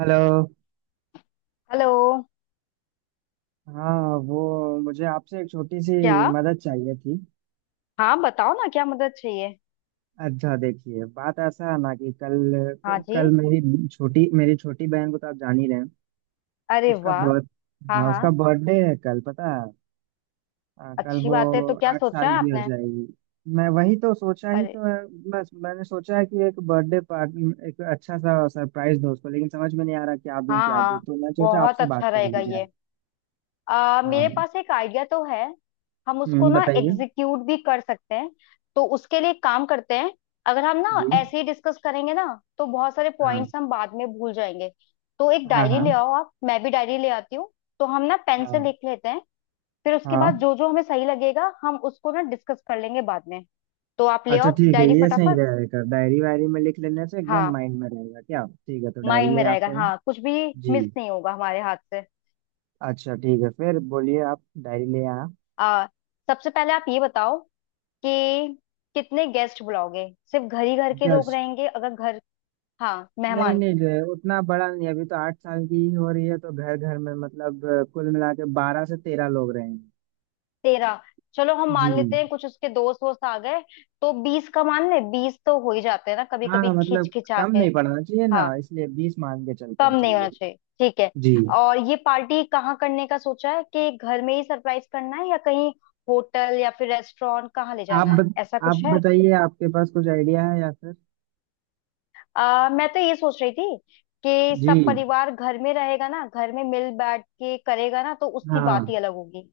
Hello. Hello. हाँ, वो मुझे आपसे एक छोटी सी क्या? मदद चाहिए थी। हाँ, बताओ ना, क्या मदद चाहिए? अच्छा, देखिए, बात ऐसा है ना कि कल हाँ जी। कल मेरी छोटी बहन को तो आप जान ही रहे हैं। अरे उसका वाह! बर्थ। हाँ हाँ, हाँ। उसका बर्थडे है कल, पता है? कल अच्छी वो बात है, तो क्या आठ सोचा साल है की हो आपने? जाएगी। मैं वही तो सोचा ही अरे! तो है। बस मैंने सोचा है कि एक बर्थडे पार्टी, एक अच्छा सा सरप्राइज दो उसको, लेकिन समझ में नहीं आ रहा क्या दूं हाँ क्या दूं, हाँ। तो मैं सोचा बहुत आपसे बात अच्छा कर रहेगा ली जाए। ये। मेरे हाँ। पास एक आइडिया तो है। हम उसको हम्म, ना बताइए। एग्जीक्यूट भी कर सकते हैं। तो उसके लिए एक काम करते हैं। अगर हम ना जी। ऐसे ही डिस्कस करेंगे ना, तो बहुत सारे हाँ। पॉइंट्स हम बाद में भूल जाएंगे। तो एक हाँ। डायरी हाँ। ले आओ आप, मैं भी डायरी ले आती हूँ। तो हम ना पेन से हाँ। लिख लेते हैं। फिर उसके बाद हाँ। जो जो हमें सही लगेगा, हम उसको ना डिस्कस कर लेंगे बाद में। तो आप ले अच्छा आओ ठीक है, डायरी ये सही फटाफट। रहेगा, डायरी वायरी में लिख लेने से एकदम हाँ, माइंड में रहेगा। क्या ठीक है, तो डायरी माइंड में ले रहेगा। आते हैं। हाँ, कुछ भी जी। मिस नहीं होगा हमारे हाथ से। अच्छा ठीक है, फिर बोलिए, आप डायरी ले आया। आ, सबसे पहले आप ये बताओ कि कितने गेस्ट बुलाओगे। सिर्फ घर ही घर के लोग गेस्ट। रहेंगे अगर घर। हाँ, नहीं मेहमान। नहीं रे, उतना बड़ा नहीं, अभी तो 8 साल की ही हो रही है, तो घर घर में मतलब कुल मिला के 12 से 13 लोग रहेंगे। 13? चलो हम जी। मान लेते हैं कुछ उसके दोस्त वोस्त आ गए, तो 20 का मान ले, 20 तो हो ही जाते हैं ना कभी हाँ, कभी खिंच मतलब खिंचा कम के। नहीं पड़ना चाहिए ना, हाँ, इसलिए 20 मान के चलते हैं, कम नहीं होना चलिए। चाहिए, ठीक है। जी। और ये पार्टी कहाँ करने का सोचा है, कि घर में ही सरप्राइज करना है या कहीं होटल या फिर रेस्टोरेंट कहाँ ले आप जाना है, बत, ऐसा आप कुछ है? बताइए आपके पास कुछ आइडिया है या फिर। मैं तो ये सोच रही थी कि सब जी। परिवार घर में रहेगा ना, घर में मिल बैठ के करेगा ना, तो उसकी बात हाँ, ही अलग होगी।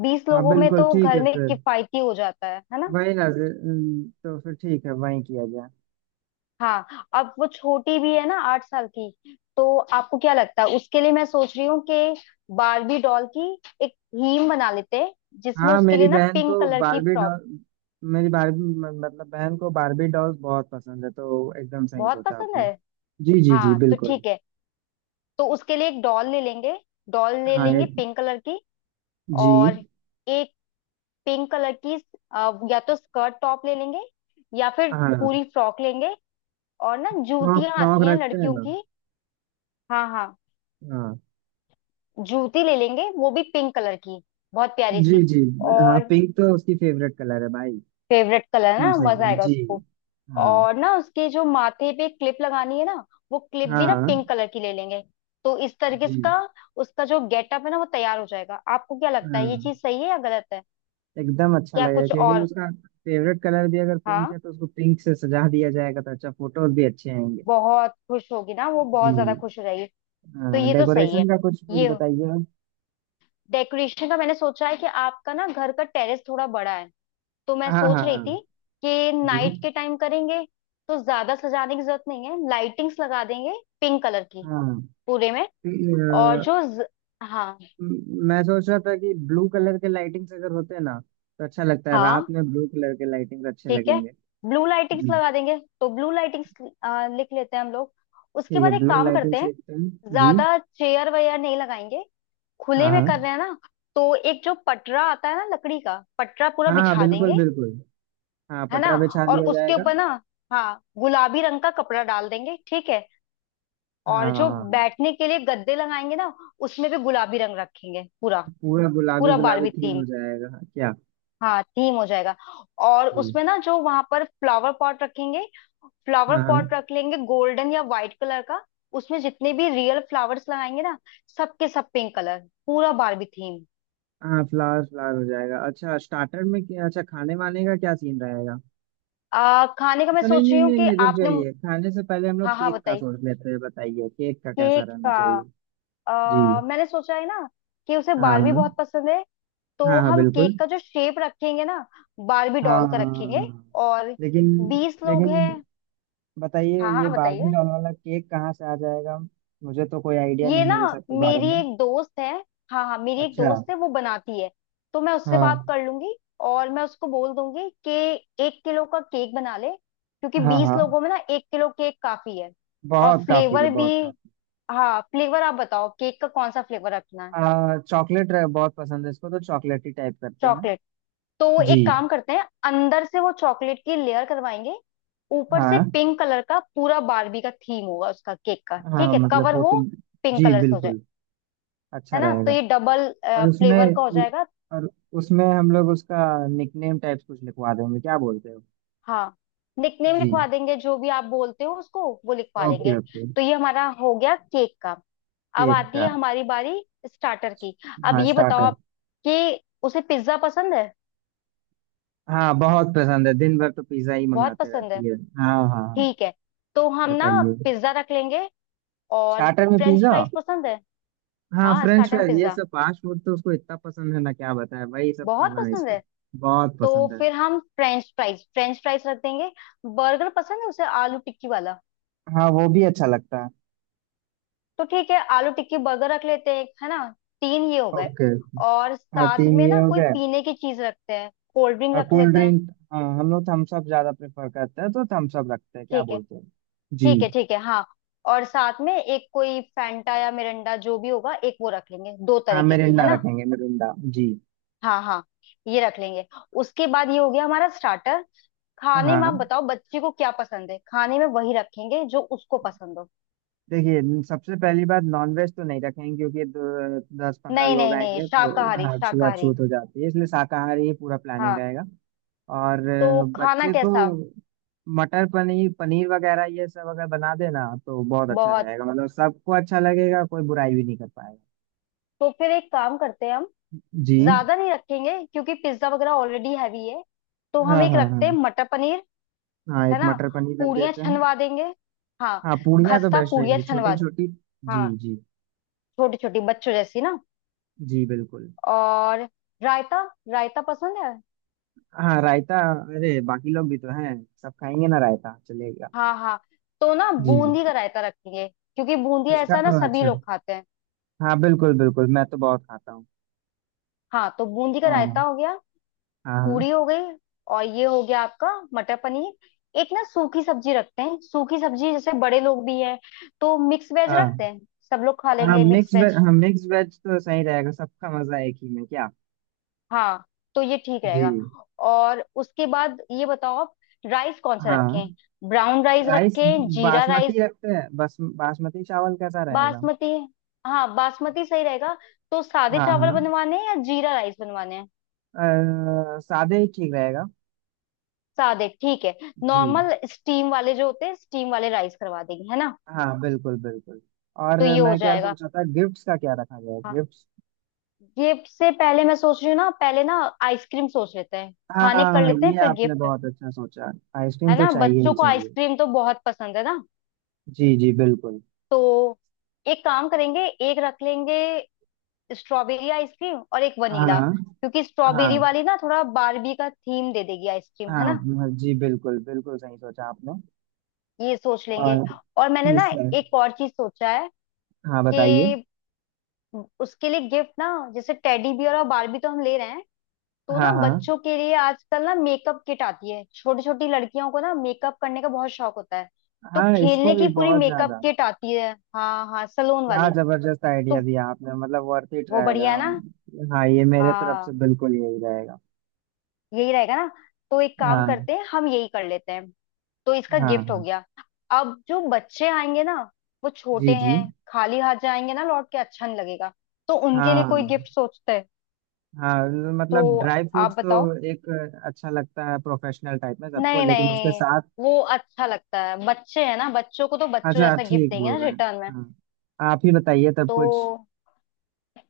बीस हाँ, लोगों में बिल्कुल तो ठीक घर है, में फिर किफायती हो जाता है ना। वही ना जी, तो फिर ठीक है वही किया जाए। हाँ, अब वो छोटी भी है ना, 8 साल की। तो आपको क्या लगता है, उसके लिए मैं सोच रही हूँ कि बारबी डॉल की एक थीम बना लेते हैं, जिसमें हाँ, उसके मेरी लिए ना बहन पिंक को कलर की बारबी फ्रॉक। डॉल। मेरी बारबी मतलब बहन को बारबी डॉल्स बहुत पसंद है, तो एकदम सही बहुत सोचा पसंद आपने। है। जी, जी, जी, हाँ तो बिल्कुल। ठीक है। तो उसके लिए एक डॉल ले लेंगे, डॉल ले हाँ, लेंगे एक। पिंक कलर की। जी। और एक पिंक कलर की या तो स्कर्ट टॉप ले लेंगे, या फिर हाँ। हाँ। पूरी फ्रॉक लेंगे। और ना फ्रॉक जूतियां फ्रॉक आती हैं रखते हैं लड़कियों ना। की। हाँ हाँ, हाँ। जूती ले लेंगे, वो भी पिंक कलर की, बहुत प्यारी जी, सी। जी। हाँ, और पिंक तो उसकी फेवरेट कलर है, भाई। फेवरेट कलर है एकदम ना, मजा सही आएगा जी। उसको। हाँ, और ना उसके जो माथे पे क्लिप लगानी है ना, वो क्लिप भी ना हाँ। पिंक कलर की ले लेंगे। तो इस तरीके से जी। का उसका जो गेटअप है ना, वो तैयार हो जाएगा। आपको क्या लगता है, ये हाँ, चीज सही है या गलत है? एकदम अच्छा क्या लगेगा कुछ क्योंकि और? उसका फेवरेट कलर भी अगर पिंक हाँ, है, तो उसको पिंक से सजा दिया जाएगा, तो अच्छा फोटोज भी अच्छे आएंगे। बहुत खुश होगी ना वो, बहुत ज्यादा जी। खुश हो जाएगी। तो हाँ, ये तो सही है। डेकोरेशन का कुछ कुछ ये बताइए आप। डेकोरेशन का मैंने सोचा है कि आपका ना घर का टेरेस थोड़ा बड़ा है, तो मैं हाँ, हाँ, सोच रही हाँ। थी कि जी। नाइट के टाइम करेंगे। तो ज्यादा सजाने की जरूरत नहीं है, लाइटिंग्स लगा देंगे पिंक कलर की हाँ। पूरे में। तो, और अ, जो ज... हाँ मैं सोच रहा था कि ब्लू कलर के लाइटिंग्स अगर होते ना तो अच्छा लगता है, हाँ रात में ब्लू कलर के लाइटिंग्स अच्छे ठीक है, लगेंगे। ब्लू लाइटिंग्स हम्म, लगा देंगे, तो ब्लू लाइटिंग्स लिख लेते हैं हम लोग। उसके ठीक है, बाद एक ब्लू काम करते लाइटिंग्स हैं, लिखते हैं। जी। ज्यादा चेयर वेयर नहीं लगाएंगे, खुले हाँ, में हाँ। कर रहे हैं ना। तो एक जो पटरा आता है ना, लकड़ी का पटरा पूरा हाँ, हाँ, बिछा बिल्कुल देंगे, बिल्कुल। हाँ, है ना। पटरा बिछा और दिया उसके जाएगा। ऊपर ना, हाँ, गुलाबी रंग का कपड़ा डाल देंगे, ठीक है। और जो हाँ, बैठने के लिए गद्दे लगाएंगे ना, उसमें भी गुलाबी रंग रखेंगे पूरा। पूरा गुलाबी पूरा गुलाबी बारबी थीम थीम। हो जाएगा। क्या। हाँ, थीम हो जाएगा। और जी। उसमें ना जो वहां पर फ्लावर पॉट रखेंगे, फ्लावर हाँ, पॉट हाँ। रख लेंगे गोल्डन या व्हाइट कलर का। उसमें जितने भी रियल फ्लावर्स लगाएंगे ना, सबके सब पिंक कलर, पूरा बारबी थीम। हाँ, फ्लावर फ्लावर हो जाएगा। अच्छा, स्टार्टर में क्या अच्छा खाने वाने का क्या सीन रहेगा? खाने का मैं अच्छा, नहीं सोच नहीं रही हूँ नहीं कि नहीं, रुक आपने। जाइए, खाने से पहले हम लोग हाँ हाँ केक का बताइए। सोच लेते हैं, बताइए केक का कैसा केक रहना का चाहिए। जी। मैंने सोचा है ना कि उसे हाँ, बारबी हाँ, बहुत पसंद है, तो हाँ। हाँ, हम बिल्कुल। केक का जो शेप रखेंगे ना, बारबी हाँ, डॉल हाँ, का हाँ, रखेंगे। हाँ। और लेकिन 20 लोग लेकिन हैं। बताइए, हाँ ये हाँ बार्बी बताइए। डॉल वाला केक कहाँ से आ जाएगा। मुझे तो कोई आइडिया ये नहीं ना, है ये सब के बारे मेरी में। एक दोस्त है। हाँ हाँ, मेरी एक अच्छा। दोस्त है, वो बनाती है। तो मैं उससे बात हाँ। कर लूंगी। और मैं उसको बोल दूंगी कि 1 किलो का केक बना ले, क्योंकि हाँ, 20 हाँ। लोगों में ना 1 किलो केक काफी है। और बहुत काफी है, फ्लेवर भी। बहुत काफी। हाँ, फ्लेवर आप बताओ केक का, कौन सा फ्लेवर रखना है? आ चॉकलेट बहुत पसंद है इसको, तो चॉकलेट ही टाइप करते हैं। चॉकलेट, तो जी। एक काम करते हैं, अंदर से वो चॉकलेट की लेयर करवाएंगे। ऊपर से हाँ। पिंक कलर का पूरा बारबी का थीम होगा उसका केक का, ठीक हाँ, है। मतलब कवर वो कोटिंग। पिंक जी, कलर से हो जाए। बिल्कुल। अच्छा है ना, तो रहेगा। ये डबल और उसमें फ्लेवर का हो जाएगा। और उसमें हम लोग उसका निकनेम टाइप्स कुछ लिखवा देंगे, क्या बोलते हो? हाँ, निकनेम जी। लिखवा देंगे, जो भी आप बोलते हो उसको वो लिखवा लेंगे। Okay, okay. तो ये हमारा हो गया केक का। अब केक आती का। है हमारी बारी स्टार्टर की। अब हाँ, ये बताओ स्टार्टर। आप कि उसे पिज्जा पसंद है। हाँ, बहुत पसंद है, दिन भर तो पिज्ज़ा ही बहुत मंगाते पसंद है, रहती है। हाँ, हाँ, हाँ। ठीक है। तो हम ना बताइए। पिज्जा रख लेंगे। और स्टार्टर में फ्रेंच पिज्ज़ा। फ्राइज पसंद है। हाँ, हाँ, फ्रेंच स्टार्टर फ्राइज, ये पिज्जा सब फास्ट फूड तो उसको इतना पसंद है ना, क्या बताए, वही सब बहुत खाना है पसंद इसको। है। बहुत तो पसंद है। फिर हम फ्रेंच फ्राइज रख देंगे। बर्गर पसंद है उसे, आलू टिक्की वाला। हाँ, वो भी अच्छा लगता है। तो ठीक है, आलू टिक्की बर्गर रख लेते हैं एक, है ना। तीन ये हो गए। ओके। और हाँ, साथ तीन में ये ना हो कोई गए। पीने की चीज रखते हैं, कोल्ड ड्रिंक रख कोल्ड लेते हैं। ड्रिंक, हाँ, हम लोग थम्स अप ज्यादा प्रेफर करते हैं, तो थम्स अप रखते हैं, क्या ठीक है, बोलते हैं? जी। ठीक है ठीक है, हाँ। और साथ में एक कोई फैंटा या मिरिंडा जो भी होगा, एक वो रख लेंगे, दो हाँ, तरीके की, मिरिंडा है ना। रखेंगे मिरिंडा। जी। हाँ हाँ, ये रख लेंगे। उसके बाद ये हो गया हमारा स्टार्टर। खाने में आप हाँ, बताओ बच्चे को क्या पसंद है, खाने में वही रखेंगे जो उसको पसंद हो। देखिए, सबसे पहली बात, नॉनवेज तो नहीं रखेंगे क्योंकि 10-15 नहीं लोग नहीं नहीं, आएंगे, तो शाकाहारी हाँ शाकाहारी, छूआछूत हो जाती है, इसलिए शाकाहारी ही पूरा प्लानिंग हाँ। रहेगा। और तो खाना बच्चे को कैसा? मटर पनीर, पनीर वगैरह ये सब अगर बना देना तो बहुत अच्छा बहुत। रहेगा, मतलब सबको अच्छा लगेगा, कोई बुराई भी नहीं कर पाएगा। तो फिर एक काम करते हैं हम, जी, ज्यादा नहीं रखेंगे क्योंकि पिज्जा वगैरह ऑलरेडी हैवी है। तो हाँ, हम एक हाँ, रखते हैं हाँ। मटर पनीर, हाँ, एक है ना। मटर पनीर रख पूड़ियाँ देते हैं। छनवा देंगे। हाँ, हाँ, पूड़ियाँ तो खस्ता बेस्ट पूड़ियाँ रहेंगी छनवा छोटी दें। छोटी। जी, हाँ, जी। छोटी छोटी बच्चों जैसी ना। जी, बिल्कुल। और रायता, रायता पसंद है। हाँ, रायता। अरे, बाकी लोग भी तो हैं, सब खाएंगे ना, रायता चलेगा। हाँ हाँ, तो ना जी। बूंदी का रायता रख लिए, क्योंकि बूंदी इसका। ऐसा ना सभी अच्छा। लोग खाते हैं। हाँ, बिल्कुल बिल्कुल, मैं तो बहुत खाता हूँ। हाँ, तो बूंदी का रायता हाँ। हो गया। हाँ। पूरी हो गई, और ये हो गया आपका मटर पनीर। एक ना सूखी सब्जी रखते हैं, सूखी सब्जी जैसे, बड़े लोग भी हैं, तो मिक्स वेज रखते हाँ, हैं। सब लोग खा हाँ लेंगे मिक्स मिक्स वेज। वेज। हाँ, मिक्स वेज तो सही रहेगा, सबका मजा एक ही में, क्या। हाँ, तो ये ठीक जी। रहेगा। और उसके बाद ये बताओ आप, राइस कौन सा हाँ, रखें? Brown rice rice. रखें, जीरा राइस? बासमती रखते हैं बस, बासमती चावल कैसा रहेगा? बासमती, हाँ बासमती सही रहेगा। तो सादे हाँ, चावल हाँ। बनवाने हैं या जीरा राइस बनवाने हैं? सादे ही ठीक रहेगा। सादे ठीक है। जी। नॉर्मल स्टीम वाले जो होते हैं, स्टीम वाले राइस करवा देंगे, है ना। हाँ, बिल्कुल बिल्कुल। और तो ये हो मैं क्या जाएगा। सोच रहा था, गिफ्ट्स का क्या रखा जाए, हाँ, गिफ्ट्स? ये से पहले मैं सोच रही हूँ ना, पहले ना आइसक्रीम सोच लेते हैं, खाने कर हाँ, लेते हैं, ये फिर आपने गिफ्ट। बहुत अच्छा सोचा। आइसक्रीम है तो ना, चाहिए बच्चों ही को चाहिए। आइसक्रीम तो बहुत पसंद है ना। जी, जी, बिल्कुल। तो एक काम करेंगे, एक रख लेंगे स्ट्रॉबेरी आइसक्रीम और एक वनीला, हाँ, क्योंकि स्ट्रॉबेरी हाँ, वाली ना थोड़ा बारबी का थीम दे देगी आइसक्रीम, हाँ। है ना। हाँ, जी, बिल्कुल बिल्कुल सही सोचा आपने। ये सोच लेंगे। और। और मैंने ना ठीक है। एक और चीज सोचा है, हाँ, बताइए। कि उसके लिए गिफ्ट ना, जैसे टेडी बियर और बारबी तो हम ले रहे हैं, तो हाँ, ना हाँ। बच्चों के लिए आजकल ना मेकअप किट आती है, छोटी छोटी लड़कियों को ना मेकअप करने का बहुत शौक होता है। तो हाँ, इसको खेलने भी की पूरी बहुत मेकअप ज्यादा। किट आती है। हाँ हाँ, सलोन क्या वाली। जबरदस्त आइडिया तो दिया आपने, मतलब वर्थ इट वो रहेगा, बढ़िया है ना। हम। हाँ, ये मेरे तरफ से हाँ, बिल्कुल यही रहेगा। यही रहेगा ना। तो एक काम हाँ, करते हैं, हम यही कर लेते हैं। तो इसका हाँ। गिफ्ट हो हाँ। गया। अब जो बच्चे आएंगे ना, वो जी, छोटे जी। हैं, खाली हाथ जाएंगे ना, लौट के अच्छा नहीं लगेगा। तो उनके लिए कोई गिफ्ट हाँ। सोचते हैं। हाँ, तो मतलब ड्राई फ्रूट्स आप बताओ। तो एक अच्छा लगता है प्रोफेशनल टाइप में सबको, नहीं लेकिन उसके नहीं, साथ। वो अच्छा लगता है, बच्चे हैं ना, बच्चों को तो बच्चों अच्छा, जैसा गिफ्ट ठीक देंगे बोल ना रहे हैं। रिटर्न में। हाँ, आप ही बताइए तब तो कुछ।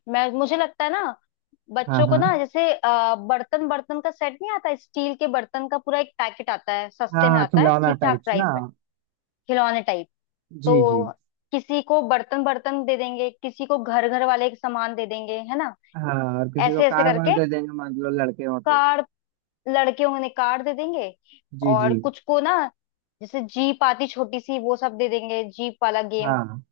मैं, मुझे लगता है ना, हाँ, बच्चों को ना, हाँ। जैसे बर्तन बर्तन का सेट नहीं आता, स्टील के बर्तन का पूरा एक पैकेट आता है, सस्ते में हाँ, आता है, खिलौना ठीक ठाक टाइप्स ना। प्राइस में। खिलौने टाइप। जी, जी। तो किसी को बर्तन बर्तन दे देंगे, किसी को घर घर वाले के सामान दे देंगे, है ना। हाँ, और किसी को ऐसे ऐसे कार वार करके। दे देंगे, मान लो लड़के हो तो। कार्ड, लड़के होंगे कार्ड दे देंगे। जी, जी। और कुछ को ना, जैसे जीप आती छोटी सी, वो सब दे देंगे, जीप वाला गेम। हाँ,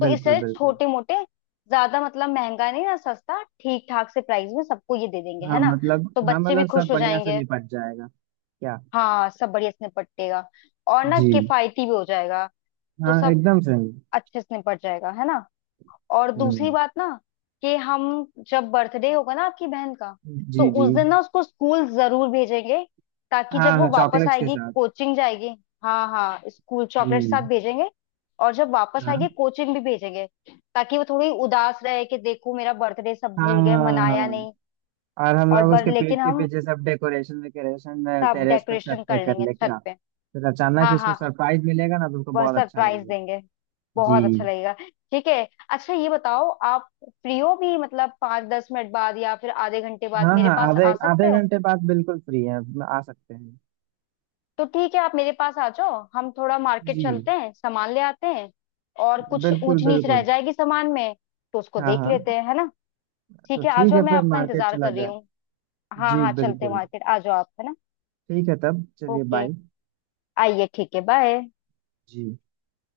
तो बिल्कुल इससे बिल्कुल। छोटे मोटे, ज्यादा मतलब महंगा नहीं ना, सस्ता ठीक ठाक से प्राइस में सबको ये दे देंगे, हाँ, है ना। मतलब, तो हाँ, बच्चे भी मतलब सब खुश हो बढ़िया से जाएंगे। निपट जाएगा। क्या। हाँ, सब बढ़िया से निपटेगा, और ना जी। किफायती भी हो जाएगा। तो हाँ, सब एकदम सही। अच्छे से निपट जाएगा, है ना। और दूसरी हम्म। बात ना, कि हम जब बर्थडे होगा ना आपकी बहन का, तो जी, जी। उस दिन ना उसको स्कूल जरूर भेजेंगे, ताकि जब हाँ, वो हाँ, वापस चॉकलेट्स के आएगी साथ। कोचिंग जाएगी। हाँ हाँ, स्कूल चॉकलेट साथ जी। भेजेंगे। और जब वापस आएगी हाँ। कोचिंग भी भेजेंगे, ताकि वो थोड़ी उदास रहे कि देखो मेरा बर्थडे सब भूल गए, मनाया हाँ, नहीं। और हम और लोग बर उसके पीठ लेकिन के हम पीछे सब डेकोरेशन वेकोरेशन। सब टेरेस पे, छत डेकोरेशन पे कर कर लेंगे ले छत क्या? पे। फिर अचानक हाँ उसको हाँ, सरप्राइज मिलेगा ना, तो उसको वह बहुत अच्छा सरप्राइज लगेगा। देंगे, जी। बहुत अच्छा लगेगा। ठीक है। अच्छा ये बताओ आप फ्री हो भी, मतलब 5 10 मिनट बाद या फिर आधे घंटे बाद हाँ, मेरे हाँ, पास आधे आ सकते आधे हो? घंटे बाद बिल्कुल फ्री है। आ सकते हैं। तो ठीक है, आप मेरे पास आ जाओ, हम थोड़ा मार्केट जी। चलते हैं, सामान ले आते हैं। और कुछ बिल्कुल ऊंच नीच रह बिल्कुल। जाएगी सामान में, तो उसको हाँ, देख हाँ। लेते हैं, है ना। तो ठीक है, आ ठीक जाओ, है, मैं फिर आपका मार्केट इंतजार चला कर रही जाए। हूँ। हाँ जी, हाँ, चलते हैं बिल्कुल। मार्केट, आ जाओ आप, है ना। ठीक है, तब चलिए, ओके, बाय। आइए, ठीक है, बाय। जी।